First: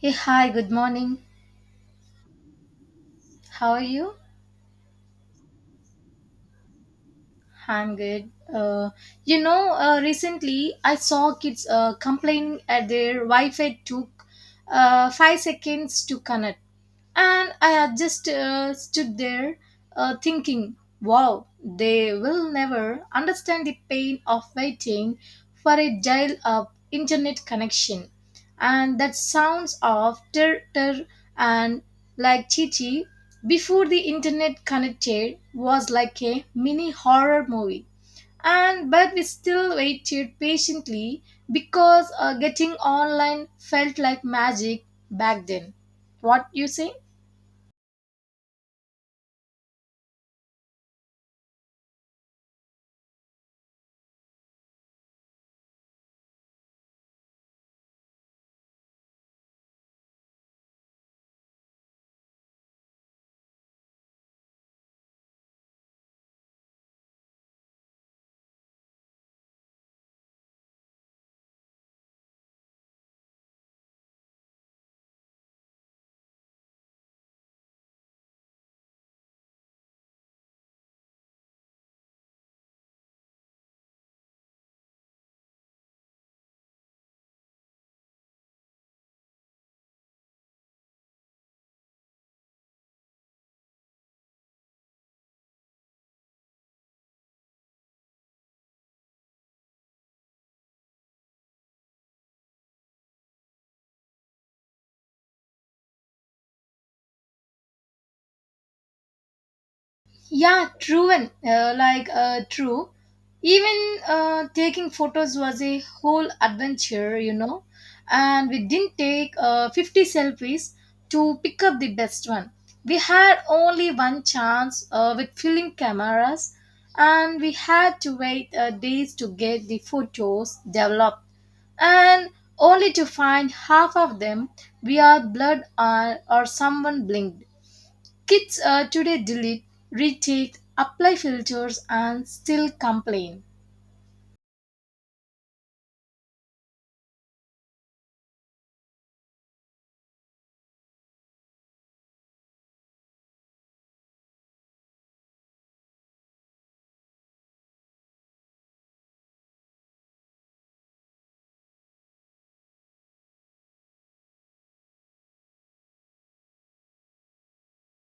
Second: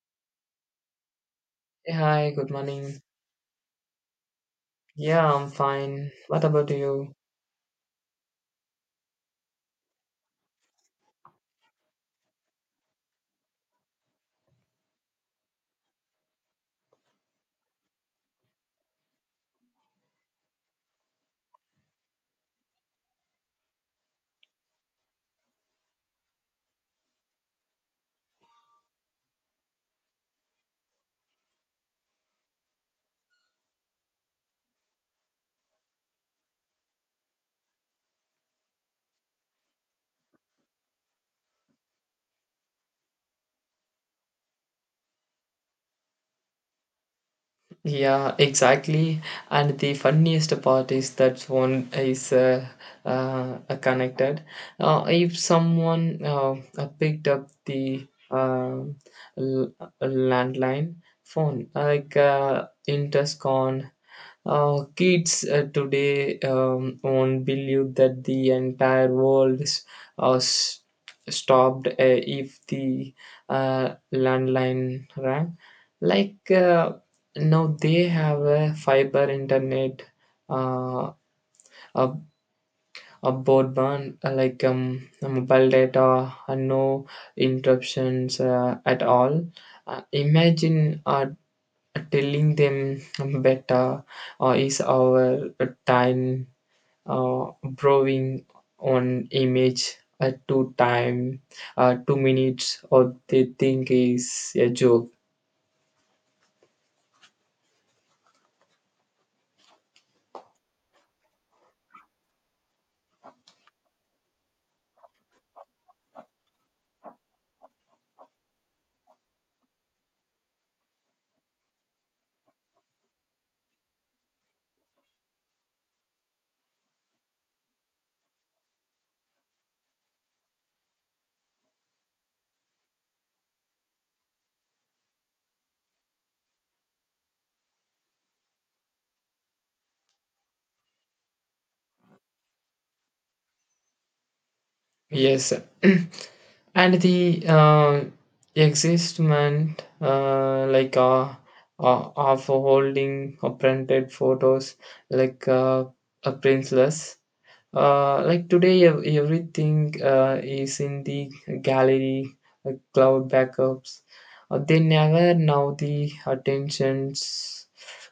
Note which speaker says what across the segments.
Speaker 1: Hey, hi, good morning.
Speaker 2: Hey, hi, good morning.
Speaker 1: How are you?
Speaker 2: Yeah, I'm fine. What about you?
Speaker 1: I'm good. Recently I saw kids complaining at their Wi Fi took 5 seconds to connect. And I just stood there thinking, wow, they will never understand the pain of waiting for a dial up internet connection. And that sounds of ter ter and like Chichi before the internet connected was like a mini horror movie and but we still waited patiently because getting online felt like magic back then. What you say?
Speaker 2: Yeah, exactly. And the funniest part is that one is connected. If someone picked up the l- landline phone, like Interscon, kids today won't believe that the entire world is uh, s- stopped if the landline rang. Like, now they have a fiber internet, uh, a, a broadband like mobile data, and no interruptions at all. Imagine telling them better is our time browsing on image at two time, 2 minutes, or they think is a joke.
Speaker 1: Yeah, true and true. Even taking photos was a whole adventure. And we didn't take 50 selfies to pick up the best one. We had only one chance with film cameras, and we had to wait days to get the photos developed. And only to find half of them we are blurred or someone blinked. Kids today delete, retweet, apply filters, and still complain.
Speaker 2: Yes, and the existment of holding printed photos like a princess. Like today, everything is in the gallery, cloud backups. They never know the attentions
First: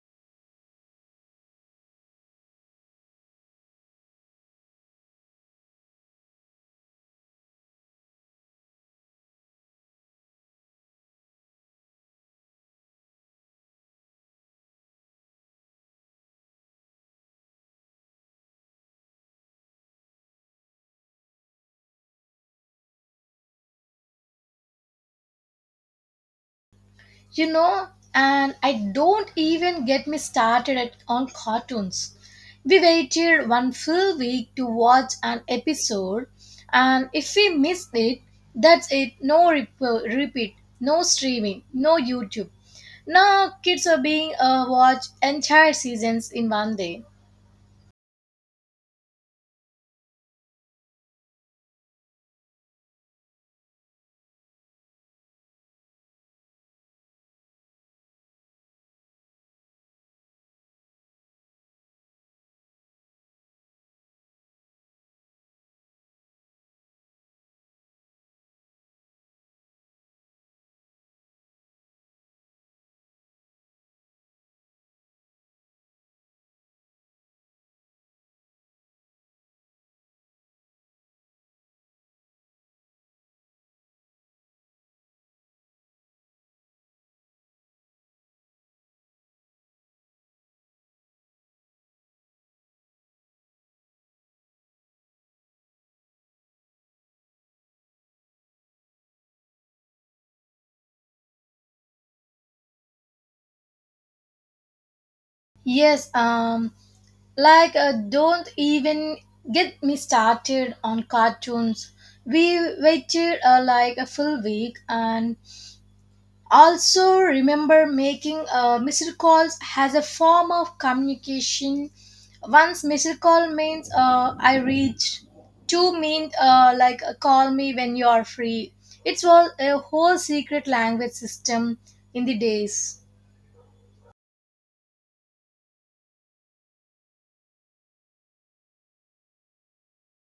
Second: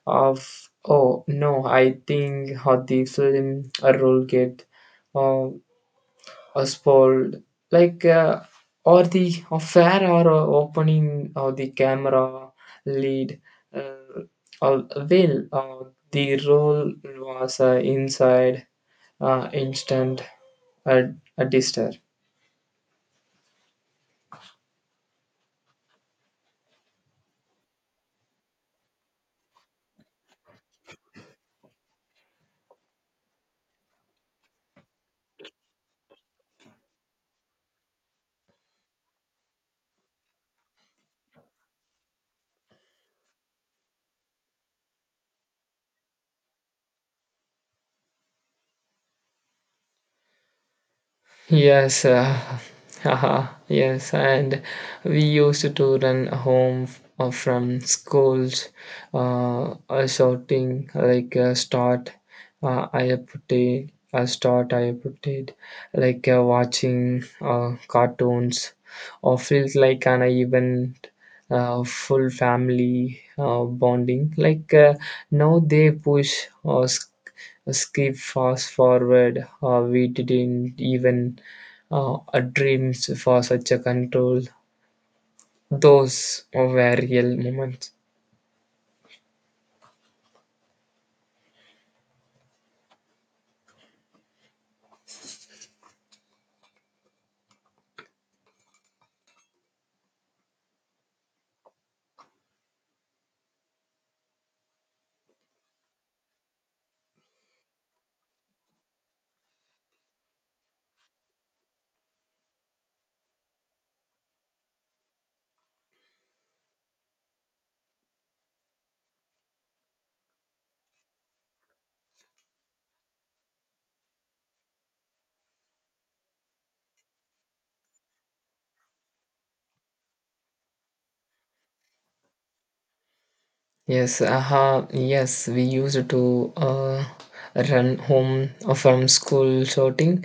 Speaker 2: of. Oh no, I think how the film role get. uh, or spoiled, like or the affair or opening or the camera lead, uh, or will the role was inside instant, a, a dister.
Speaker 1: You know, and I don't even get me started at, on cartoons. We waited one full week to watch an episode, and if we missed it, that's it. No repeat, no streaming, no YouTube. Now kids are being watched entire seasons in one day.
Speaker 2: Yes, haha, yes, and we used to run home from schools, shouting, like "Start, I have put it, start, I have put it," like watching cartoons, or feels like an event, full family bonding. Like now they push or skip fast forward. We didn't even dreams for such a control. Those were real moments.
Speaker 1: Yes, don't even get me started on cartoons. We waited a full week, and also remember making missed calls as a form of communication. Once missed call means I reached. Two means call me when you are free. It was a whole secret language system in the days.
Speaker 2: Yes, aha, yes, we used to run home from school shouting.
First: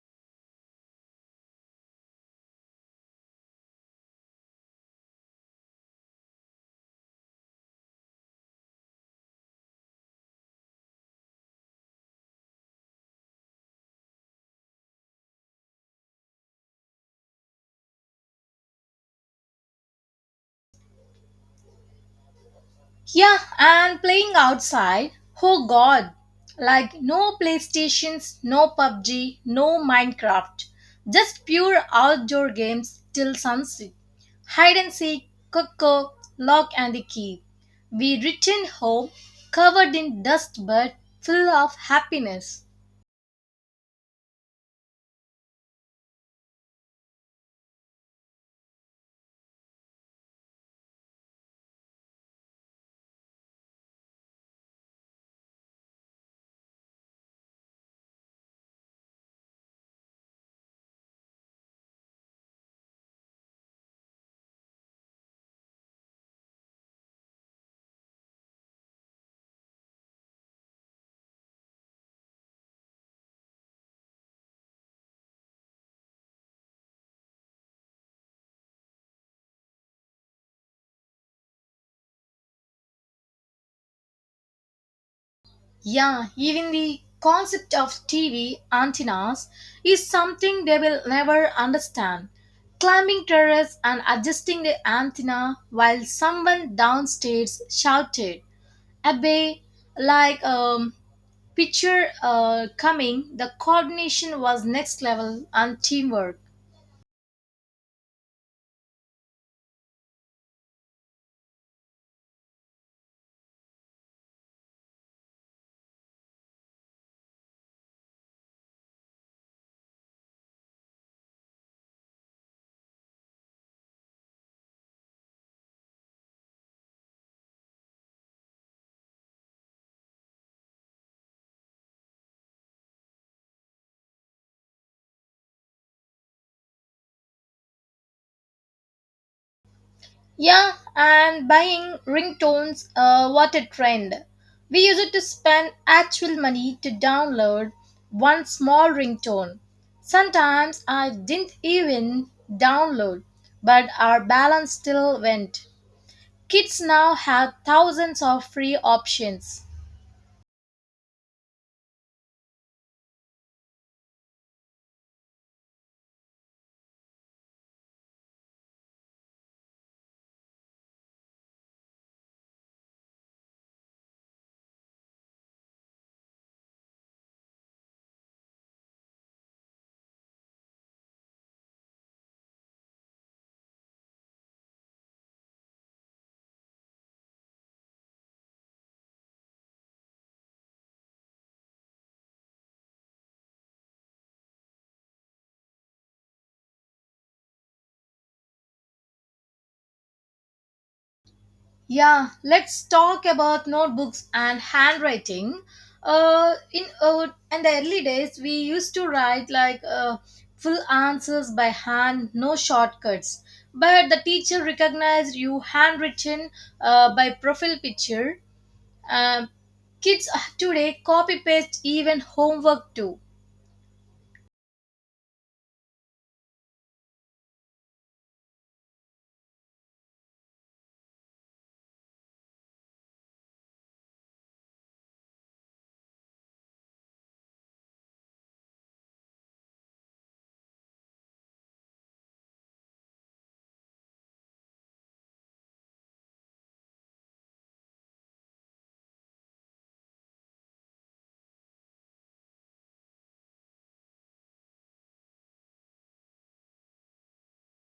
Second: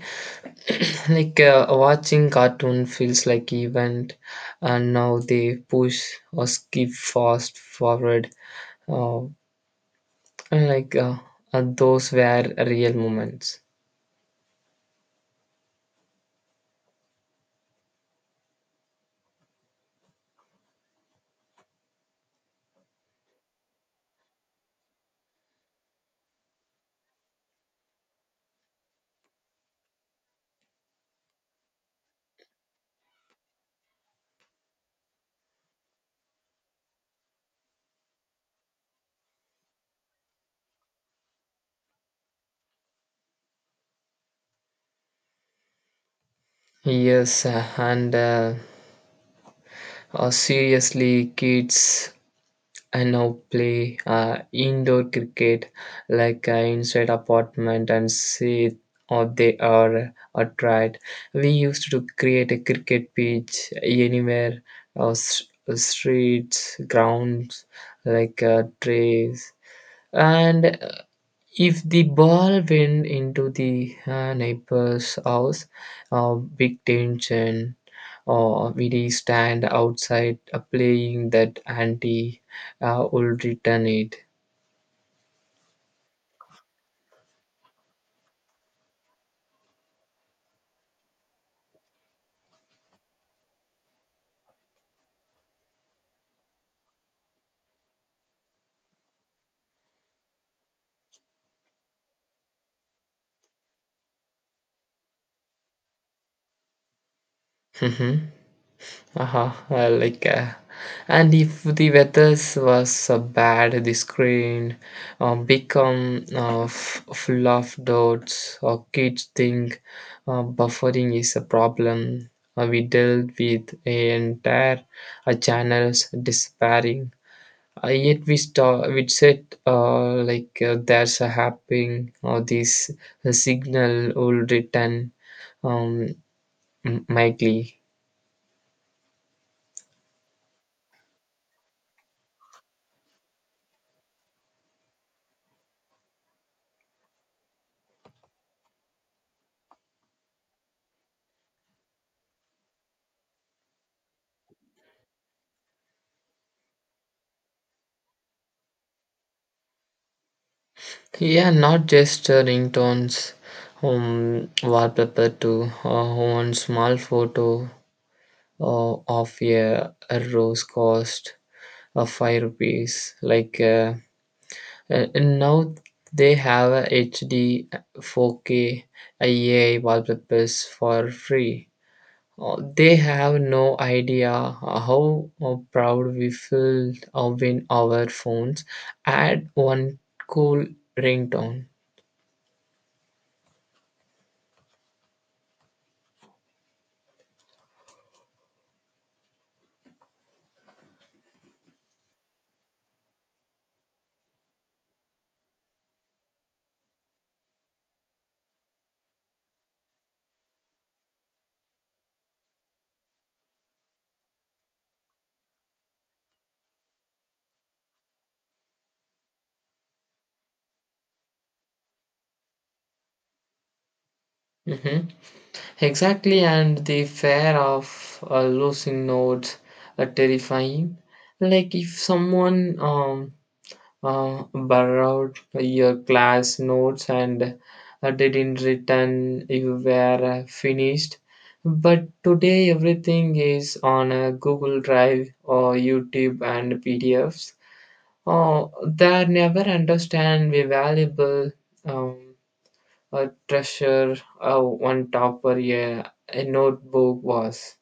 Speaker 2: Like watching cartoon feels like event, and now they push or skip fast forward. Uh, like, those were real moments.
Speaker 1: Yeah, and playing outside. Oh god. Like no PlayStations, no PUBG, no Minecraft. Just pure outdoor games till sunset. Hide and seek, coco, lock and the key. We returned home covered in dust but full of happiness.
Speaker 2: Yes, and seriously, kids I now play indoor cricket, like inside apartment and see or they are a tried. We used to create a cricket pitch anywhere, streets, grounds, like trees. And if the ball went into the neighbor's house, big tension, we stand outside playing that auntie will return it.
Speaker 1: Yeah, even the concept of TV antennas is something they will never understand. Climbing terrace and adjusting the antenna while someone downstairs shouted, Abe, like um, picture coming, the coordination was next level and teamwork.
Speaker 2: Mm-hmm. Uh-huh. Like, and if the weather was bad, the screen become full of dots. Or kids think buffering is a problem. We dealt with an entire channels despairing. Yet we said like there's a happening or this signal will return um, mightily.
Speaker 1: Yeah, and buying ringtones, what a trend. We used to spend actual money to download one small ringtone. Sometimes I didn't even download, but our balance still went. Kids now have thousands of free options.
Speaker 2: Yeah, not just ringtones, wallpaper too. One small photo uh, of a rose cost 5 rupees. Like now they have a HD 4K AI wallpapers for free. They have no idea how proud we feel when our phones add one cool ringtone.
Speaker 1: Yeah, let's talk about notebooks and handwriting. In the early days, we used to write full answers by hand, no shortcuts. But the teacher recognized you handwritten by profile picture. Um, Kids today copy paste even homework too.
Speaker 2: Mhm. Exactly, and the fear of losing notes are terrifying. Like if someone borrowed your class notes and didn't return, you were finished. But today everything is on a Google Drive or YouTube and PDFs. Oh, they never understand the valuable, um, a treasure, one topper, yeah, a notebook was.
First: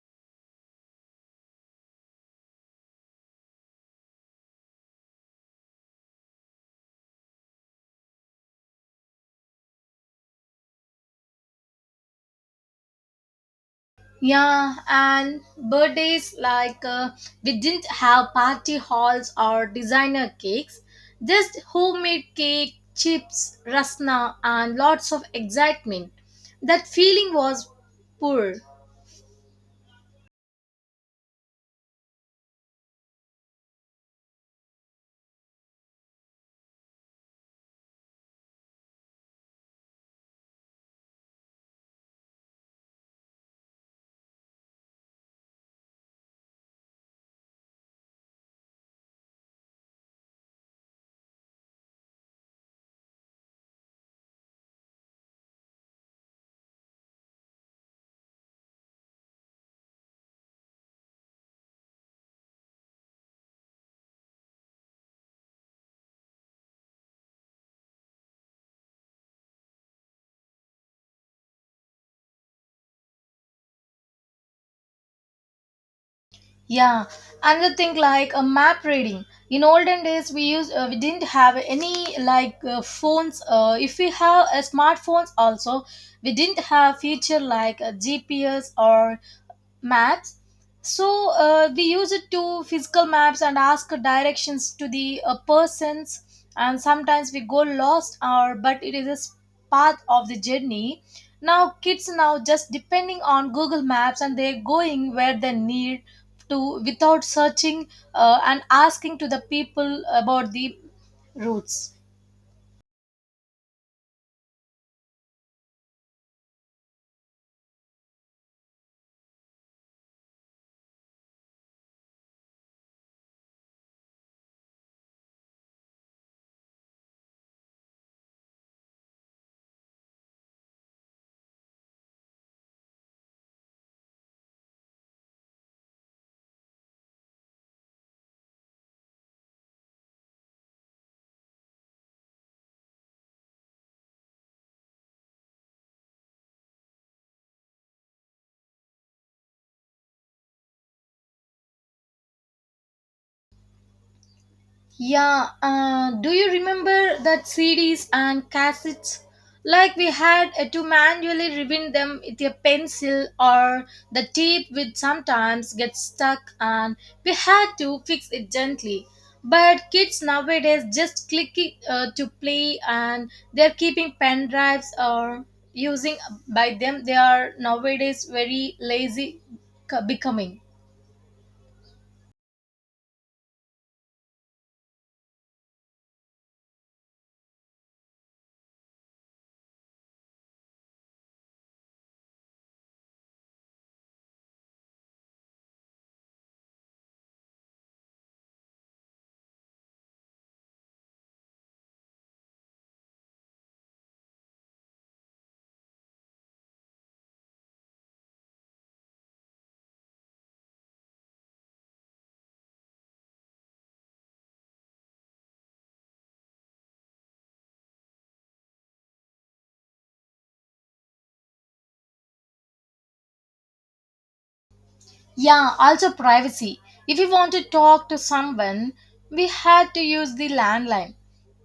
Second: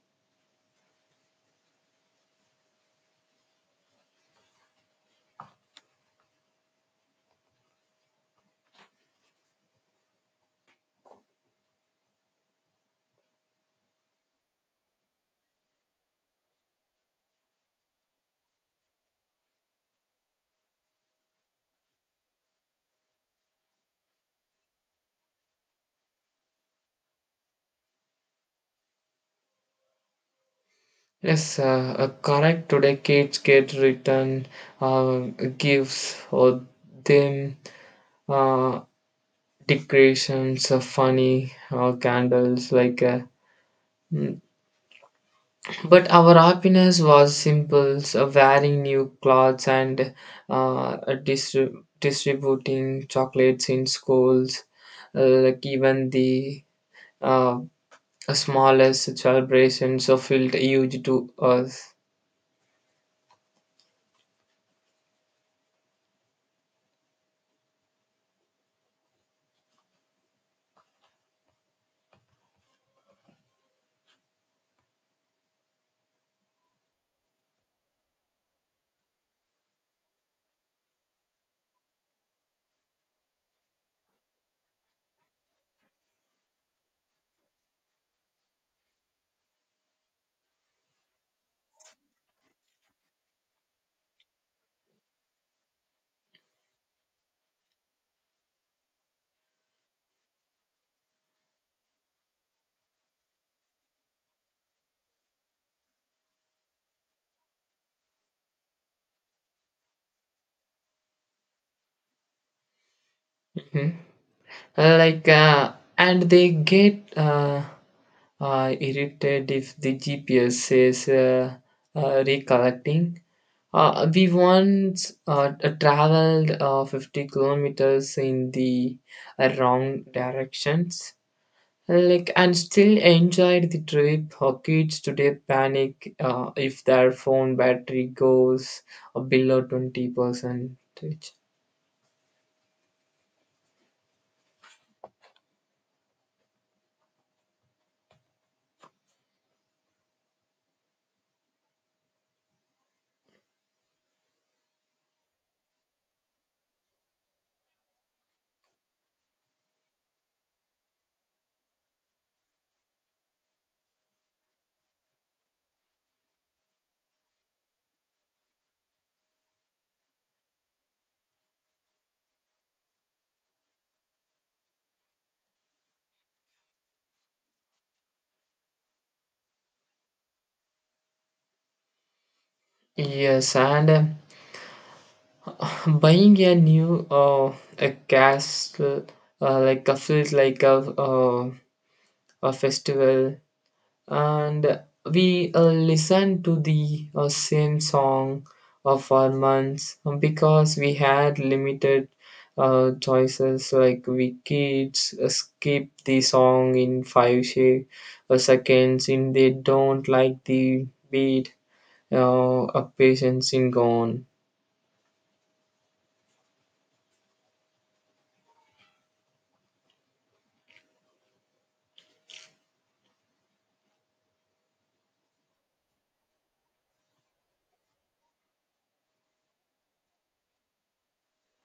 Speaker 1: Yeah, and birthdays we didn't have party halls or designer cakes, just homemade cake, chips, rasna, and lots of excitement. That feeling was poor.
Speaker 2: Yes, correct. Today kids get written uh, gives or them uh, decorations, funny candles, like. Mm. But our happiness was simple: so wearing new clothes and uh, distri- distributing chocolates in schools. Like, even the uh, smallest celebrations so felt huge to us.
Speaker 1: Yeah, another thing like a map reading. In olden days, we didn't have any phones. If we have smartphones also, we didn't have feature like a GPS or maps, so we use it to physical maps and ask directions to the persons, and sometimes we go lost or but it is a path of the journey. Now kids now just depending on Google Maps and they're going where they need to without searching and asking to the people about the routes.
Speaker 2: Mhm. Like, and they get irritated if the GPS says recollecting. We once traveled 50 kilometers in the wrong directions. Like and still enjoyed the trip. Our kids today panic if their phone battery goes below 20%.
Speaker 1: Yeah, do you remember that CDs and cassettes? Like we had to manually rewind them with a pencil or the tape would sometimes get stuck and we had to fix it gently. But kids nowadays just click it to play and they're keeping pen drives or using by them. They are nowadays very lazy becoming.
Speaker 2: Yes, and buying a new a castle, like a feels like a a festival, and we listened to the same song for months, because we had limited choices. Like, we kids skip the song in five seconds and they don't like the beat, a patience in gone.
Speaker 1: Yeah, also privacy. If we want to talk to someone, we had to use the landline.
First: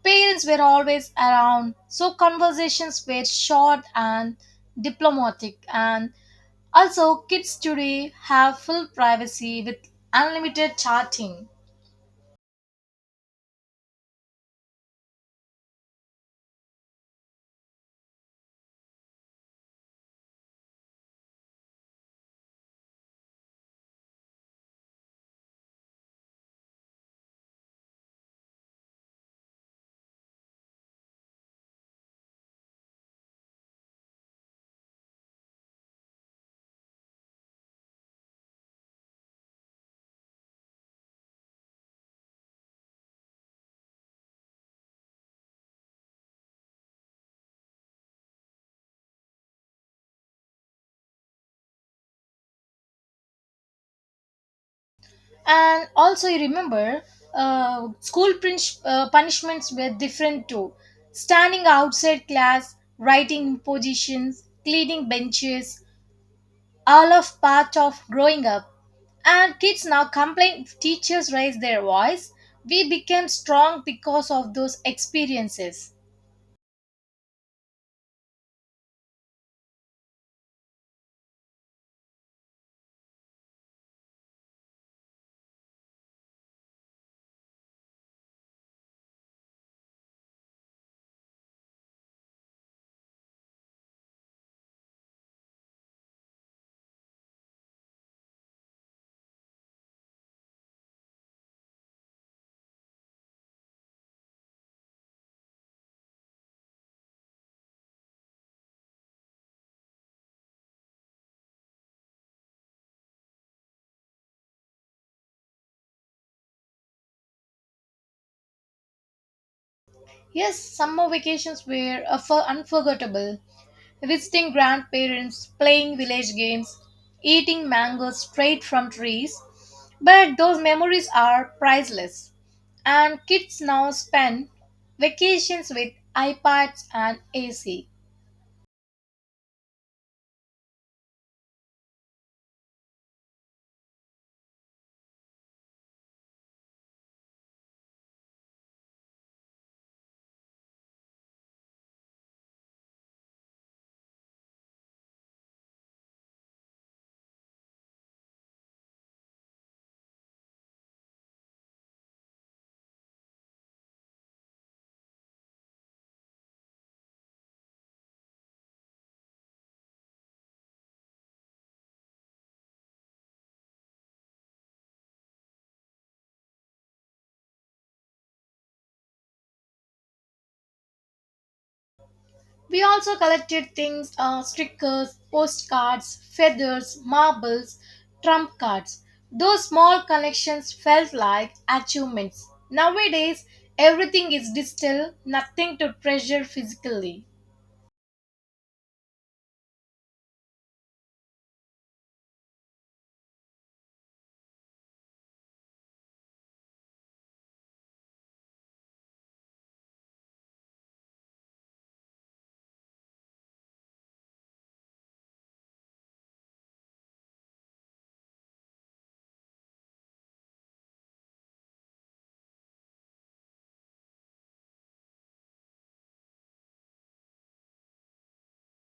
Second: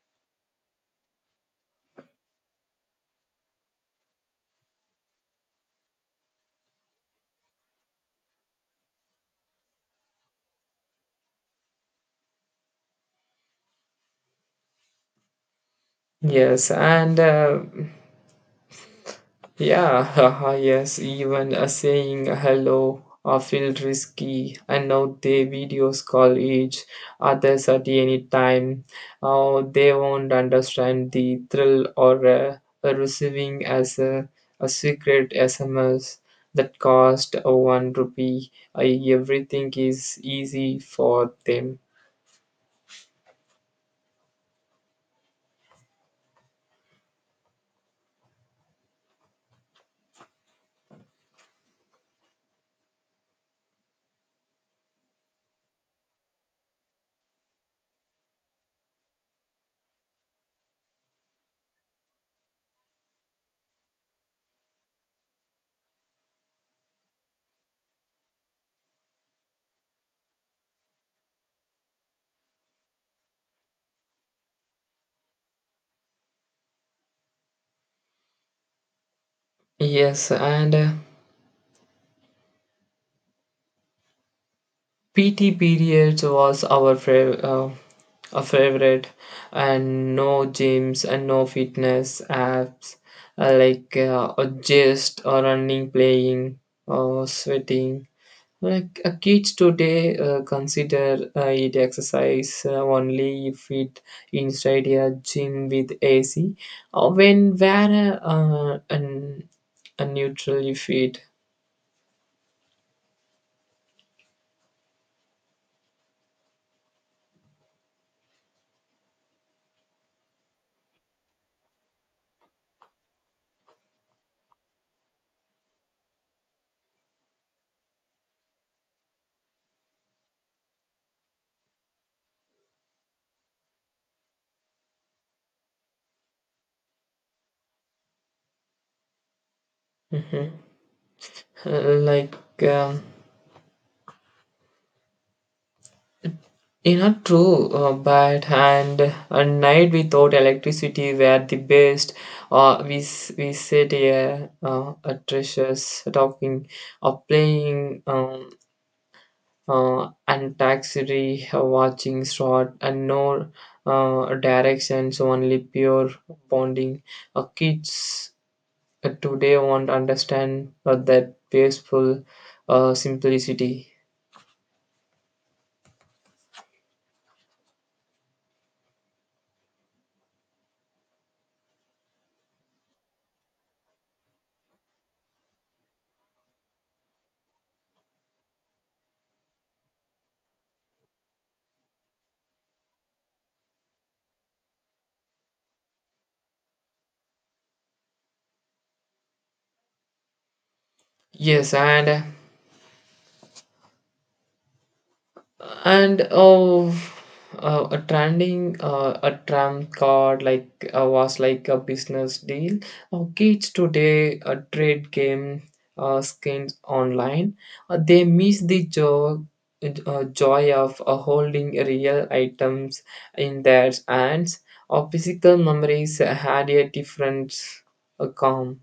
Speaker 1: Parents were always around, so conversations were short and diplomatic. And also, kids today have full privacy with unlimited chatting.
Speaker 2: Yes and Yeah, haha, yes, even a saying hello feel risky, and now they videos call each others at any time. They won't understand the thrill or receiving as a secret SMS that cost 1 rupee. Everything is easy for them.
Speaker 1: And also, you remember, school punishments were different too. Standing outside class, writing in positions, cleaning benches, all of part of growing up. And kids now complain if teachers raise their voice. We became strong because of those experiences.
Speaker 2: Yes, and PT periods was our favorite. A favorite and no gyms and no fitness apps, like or just or running playing or sweating, like kids today consider it exercise only if it inside a gym with ac, or when wear a neutral fit.
Speaker 1: Yes, summer vacations were a for unforgettable. Visiting grandparents, playing village games, eating mangoes straight from trees. But those memories are priceless. And kids now spend vacations with iPads and AC.
Speaker 2: Mhm. Like, um, you know, true, but and a night without electricity were the best. We sit here, at treasures talking, or playing, and taxi, watching short, and no directions, only pure bonding. Kids today won't understand that peaceful simplicity.
Speaker 1: We also collected things stickers, postcards, feathers, marbles, trump cards. Those small collections felt like achievements. Nowadays, everything is digital, nothing to treasure physically.
Speaker 2: Yes, and a trending, a tram card, like was like a business deal. Kids today trade game skins online. They miss the joy, joy of holding real items in their hands. Our physical memories had a different calm.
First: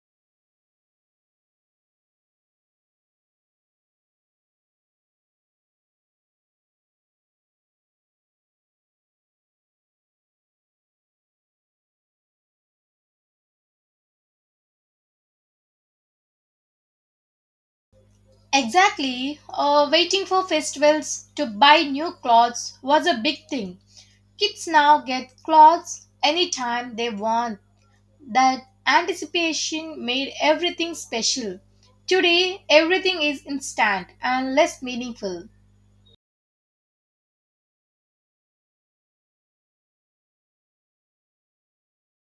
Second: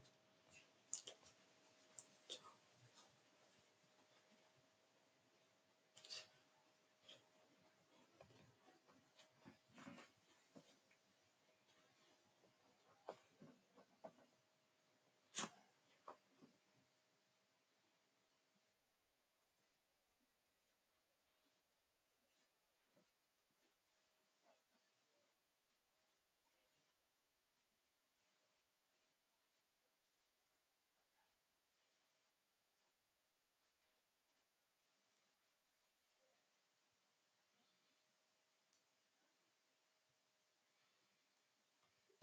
Speaker 1: Exactly, waiting for festivals to buy new clothes was a big thing. Kids now get clothes anytime they want. That anticipation made everything special. Today, everything is instant and less meaningful.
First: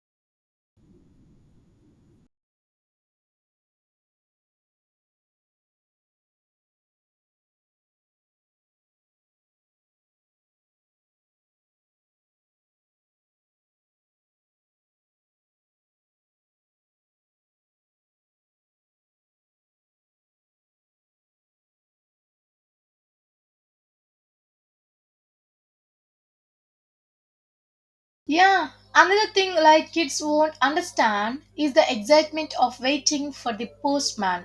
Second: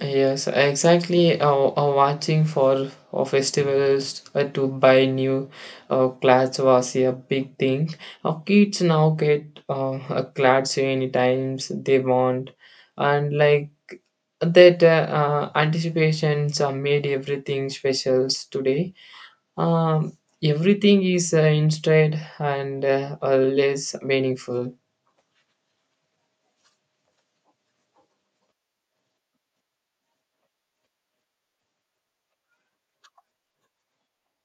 Speaker 2: Yes, exactly. Watching for festivals to buy new clothes was a big thing. Kids now get clothes any times they want, and like that anticipations are made everything specials today. Um, Everything is instead and less meaningful.
Speaker 1: Yeah, another thing like kids won't understand is the excitement of waiting for the postman.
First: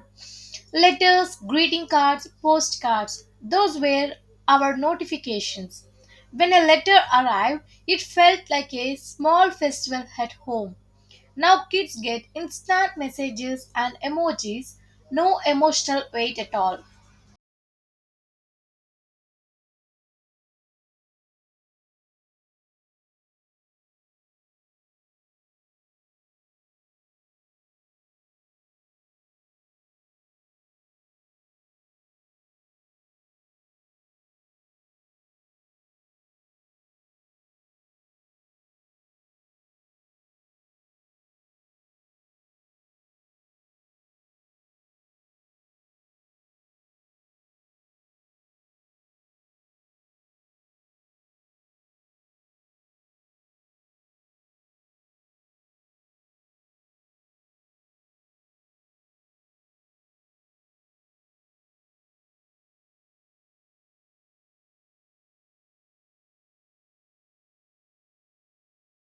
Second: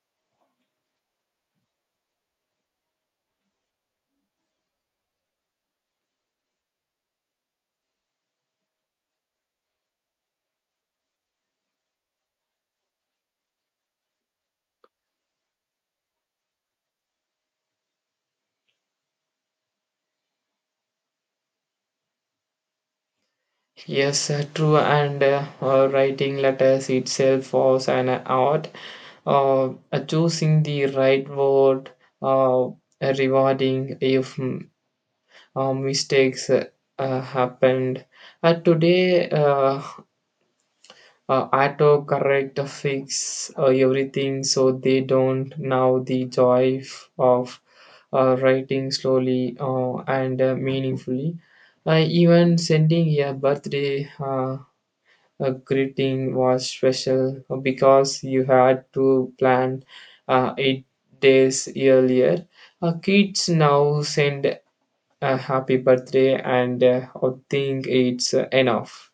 Speaker 1: Letters, greeting cards, postcards, those were our notifications. When a letter arrived, it felt like a small festival at home. Now kids get instant messages and emojis, no emotional weight at all.
Speaker 2: Yes, true. And writing letters itself was an art. Choosing the right word, uh, uh, rewarding if mistakes happened. Today, autocorrect fix everything so they don't now the joy of writing slowly and meaningfully. Even sending a birthday, a greeting, was special because you had to plan 8 days earlier. Kids now send a happy birthday and I think it's enough.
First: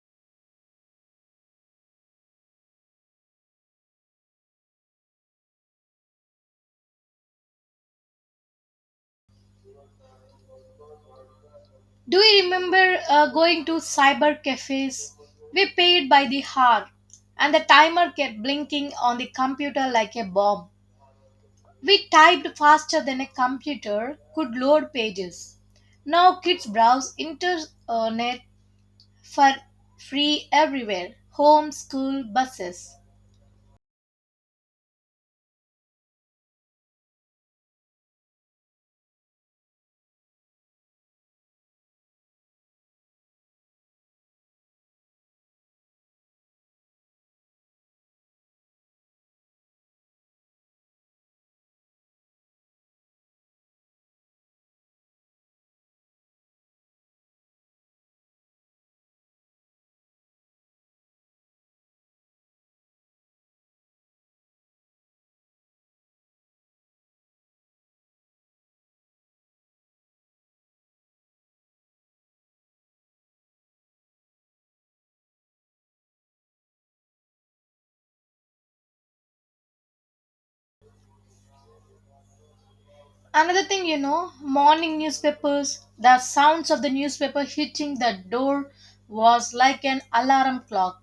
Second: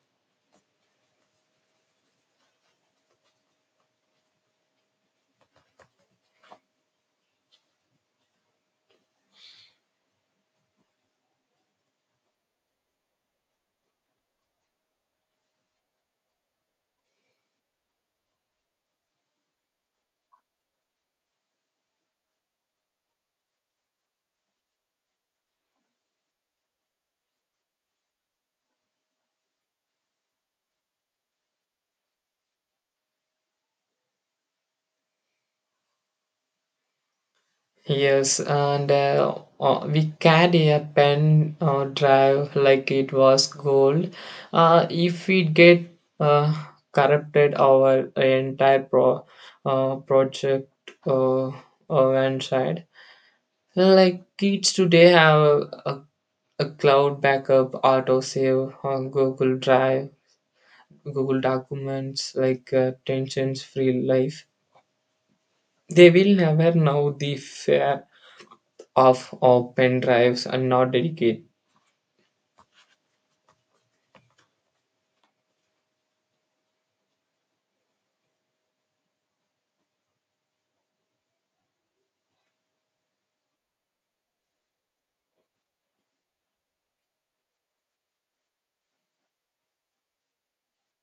Speaker 1: Do you remember going to cyber cafes? We paid by the hour, and the timer kept blinking on the computer like a bomb. We typed faster than a computer could load pages. Now kids browse internet for free everywhere home, school, buses.
Speaker 2: Yes, and we carry a pen drive like it was gold. If we get uh, corrupted, our entire project uh, went. Like kids today have a, a cloud backup, autosave on Google Drive, Google Documents, like tensions free life. They will never know the fear of open drives and not dedicate.
Speaker 1: Another thing, you know, morning newspapers, the sounds of the newspaper hitting the door was like an alarm clock.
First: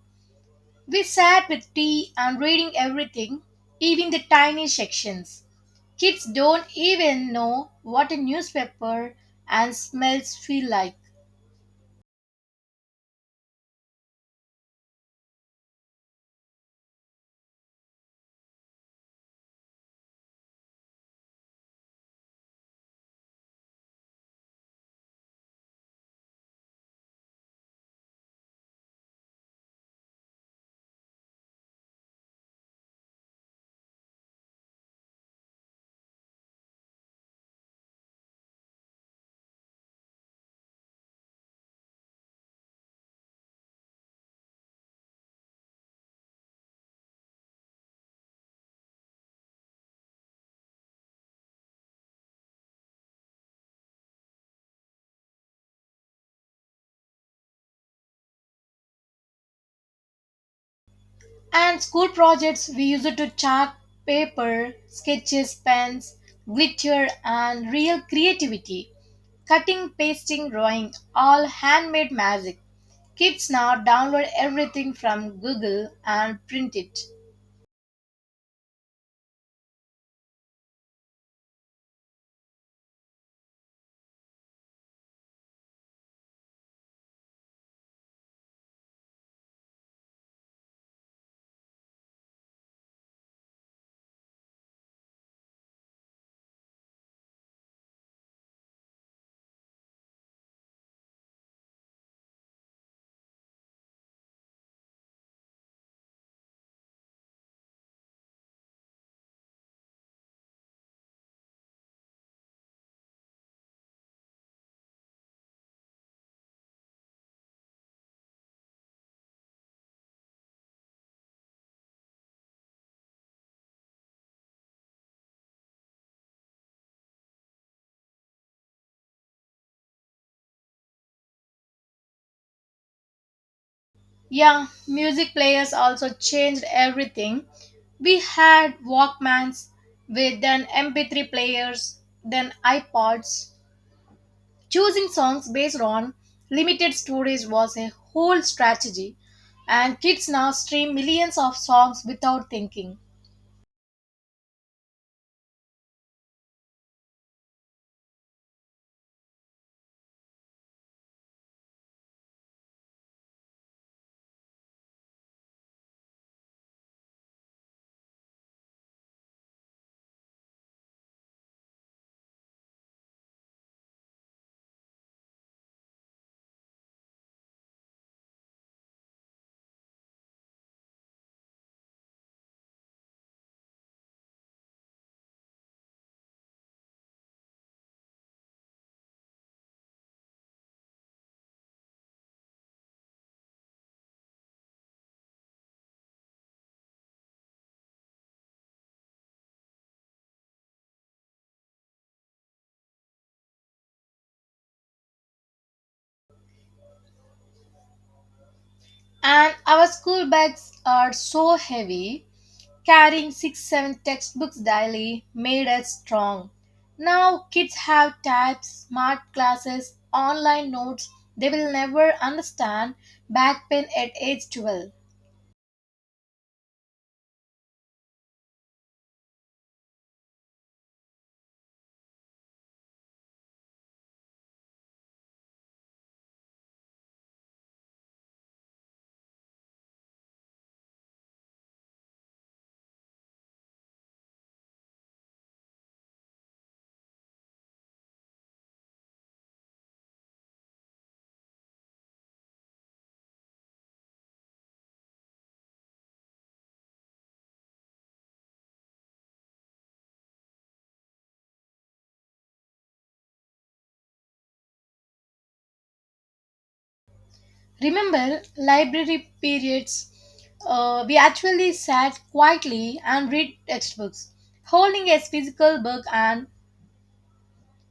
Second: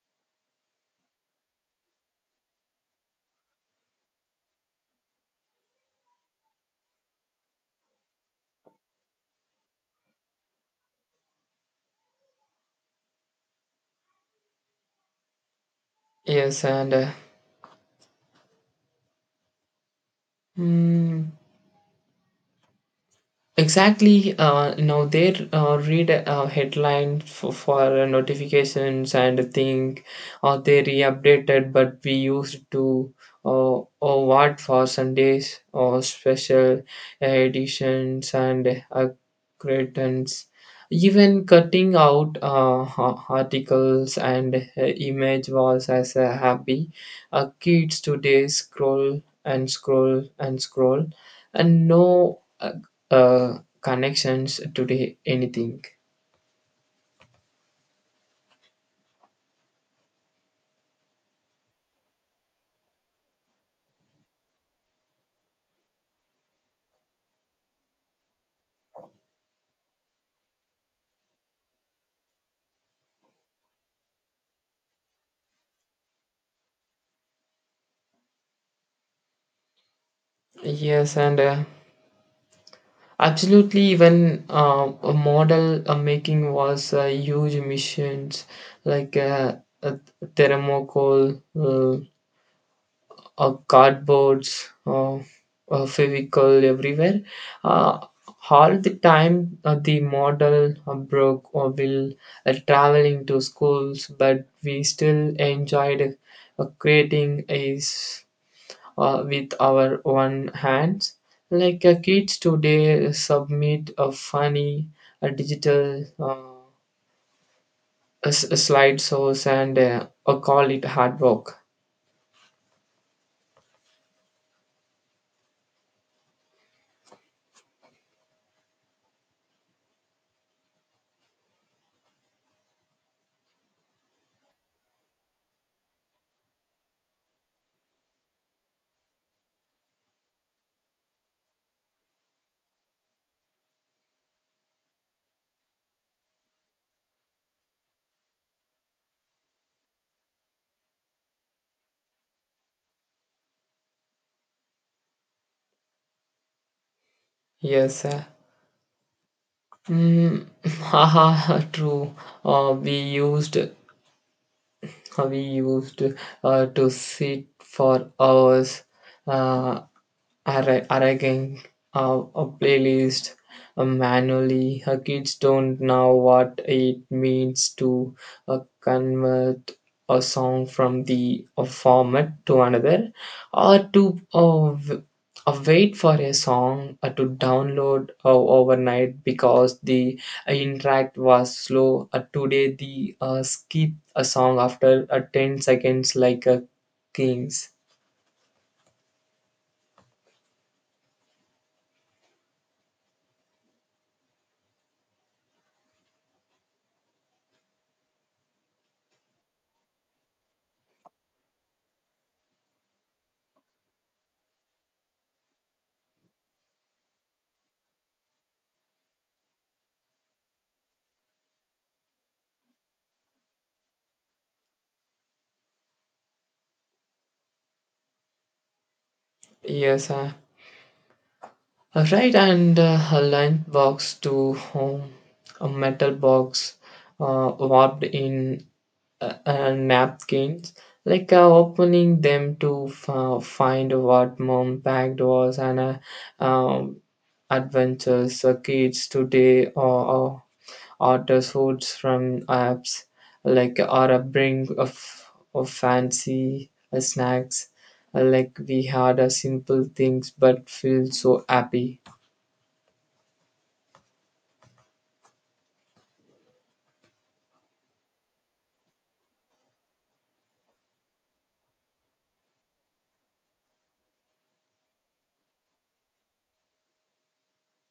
Speaker 1: We sat with tea and reading everything, even the tiny sections. Kids don't even know what a newspaper and smells feel like.
Speaker 2: Yes, and hmm. Exactly. Now they read a headline for notifications and think, or they re-updated, but we used to, or what for Sundays or special editions and accreditants. Even cutting out articles and image was as a happy. Kids today scroll and scroll and scroll, and no connections today anything.
Speaker 1: And school projects, we use it to chart, paper, sketches, pens, glitter, and real creativity. Cutting, pasting, drawing, all handmade magic. Kids now download everything from Google and print it.
Speaker 2: Yes, and absolutely, even a model making was huge missions, like uh, thermocol, cardboards, physical everywhere uh, all the time. The model broke or will traveling to schools, but we still enjoyed creating is with our own hands. Like kids today submit a funny digital slideshows and call it hard work.
Speaker 1: Yeah, music players also changed everything. We had Walkmans with then MP3 players, then iPods. Choosing songs based on limited storage was a whole strategy, and kids now stream millions of songs without thinking.
Speaker 2: Yes. Mm, haha, true. We used we used to sit for hours uh, arranging a playlist manually. Her kids don't know what it means to convert a song from the format to another, or to wait for a song to download overnight because the interact was slow. Today, the skip a song after 10 seconds, like a king's.
Speaker 1: And our school bags are so heavy, carrying six, seven textbooks daily made us strong. Now kids have tabs, smart classes, online notes they will never understand back pain at age 12.
Speaker 2: Yes, right, and a line box to home, a metal box warped in napkins, like opening them to find what mom packed was an um, adventures. Kids today, or orders foods from apps, like or a bring of fancy snacks, like we had a simple things but feel so happy.
Speaker 1: Remember library periods? We actually sat quietly and read textbooks, holding a physical book, and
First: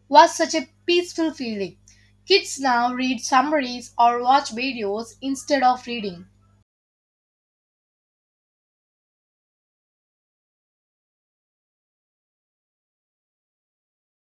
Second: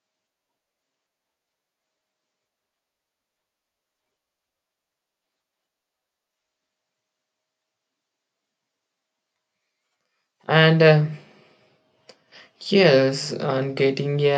Speaker 1: was such a peaceful feeling. Kids now read summaries or watch videos instead of reading.
Speaker 2: And yes, and getting a,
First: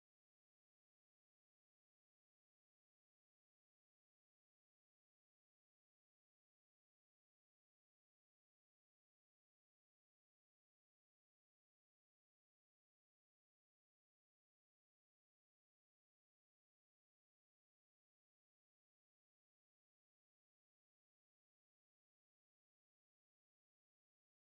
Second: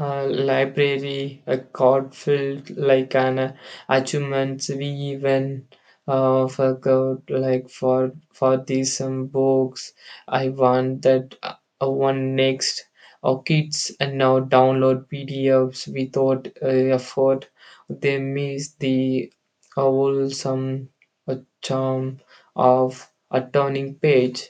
Speaker 2: library a card filled like an achievements. We even forgot like for these some books I want that one next, or kids and now download PDFs without effort. They miss the wholesome uh, charm of a turning page.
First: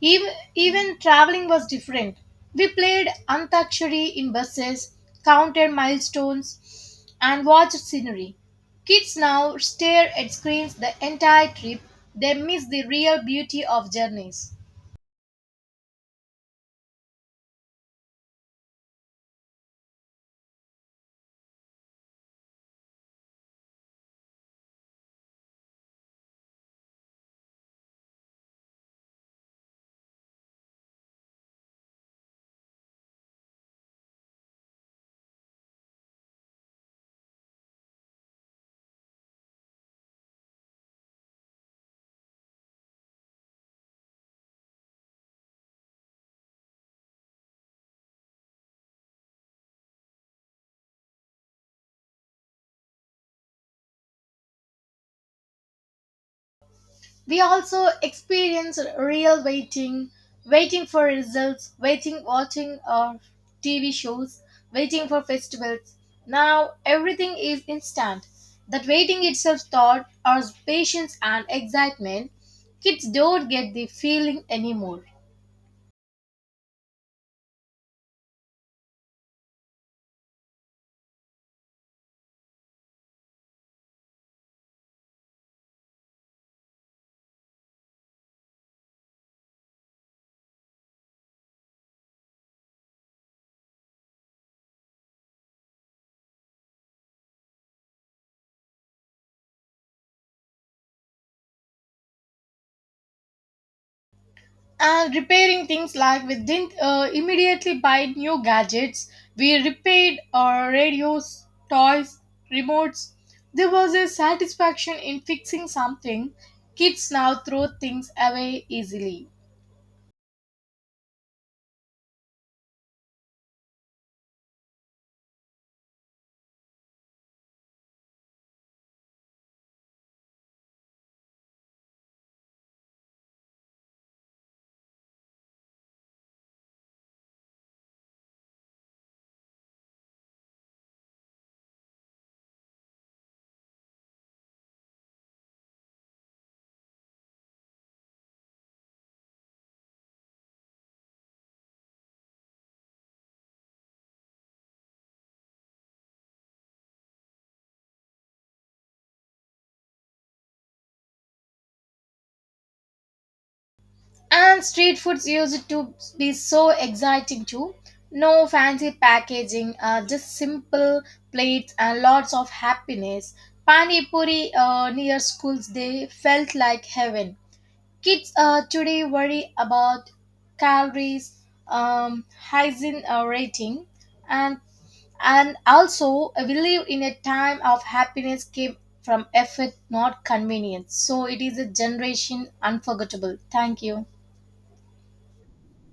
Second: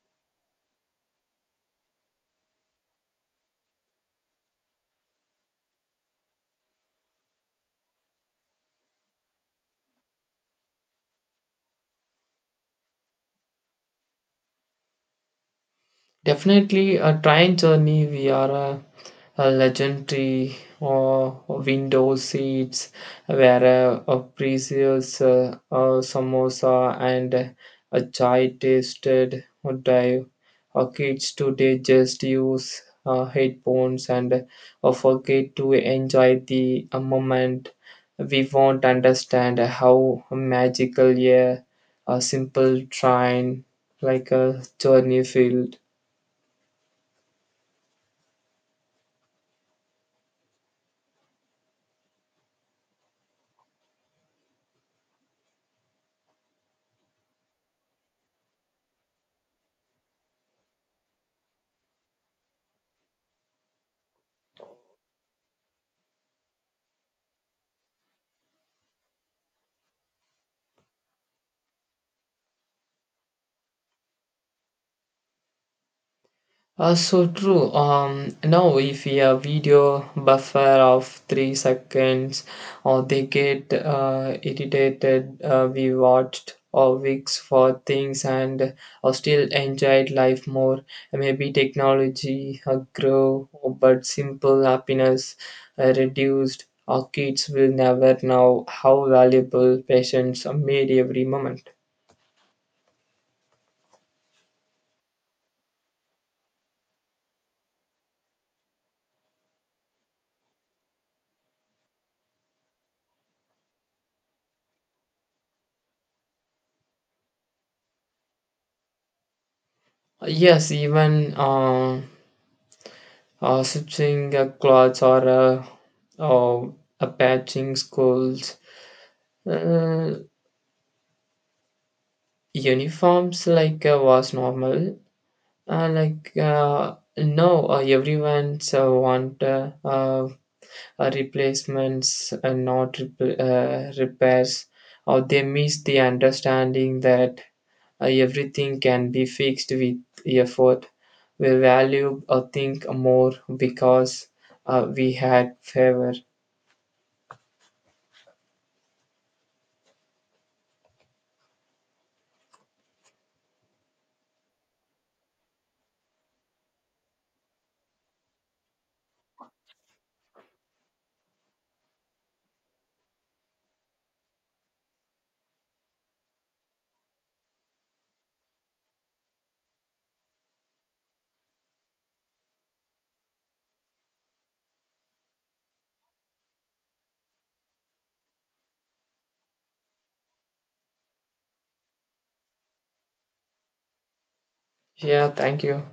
Speaker 1: Even, even traveling was different. We played Antakshari in buses, counted milestones, and watched scenery. Kids now stare at screens the entire trip. They miss the real beauty of journeys.
Speaker 2: Definitely a train journey via a legendary or window seats where a precious samosa and a chai tasted or dive. Our kids today just use headphones and forget to enjoy the moment. We won't understand how magical a simple train, like a journey field.
Speaker 1: We also experience real waiting, waiting for results, waiting watching TV shows, waiting for festivals. Now everything is instant. That waiting itself taught our patience and excitement. Kids don't get the feeling anymore.
Speaker 2: So true. Now if we have video buffer of 3 seconds, or they get irritated, we watched or weeks for things, and or still enjoyed life more. Maybe technology grow, but simple happiness reduced. Our kids will never know how valuable patience made every moment.
Speaker 1: Repairing things, like we didn't immediately buy new gadgets, we repaired our radios, toys, remotes. There was a satisfaction in fixing something. Kids now throw things away easily.
Speaker 2: Yes, even stitching clothes or patching schools uh, uniforms, like was normal. Like, no, everyone's want replacements and not repl repairs. Or they miss the understanding that everything can be fixed with effort. We value or think more because we had favor.
Speaker 1: And street foods used to be so exciting too, no fancy packaging, just simple plates and lots of happiness. Pani puri near schools they felt like heaven. Kids today worry about calories, um, hygiene rating, and and also we live in a time of happiness came from effort, not convenience. So it is a generation unforgettable. Thank you.
Speaker 2: Yeah, thank you.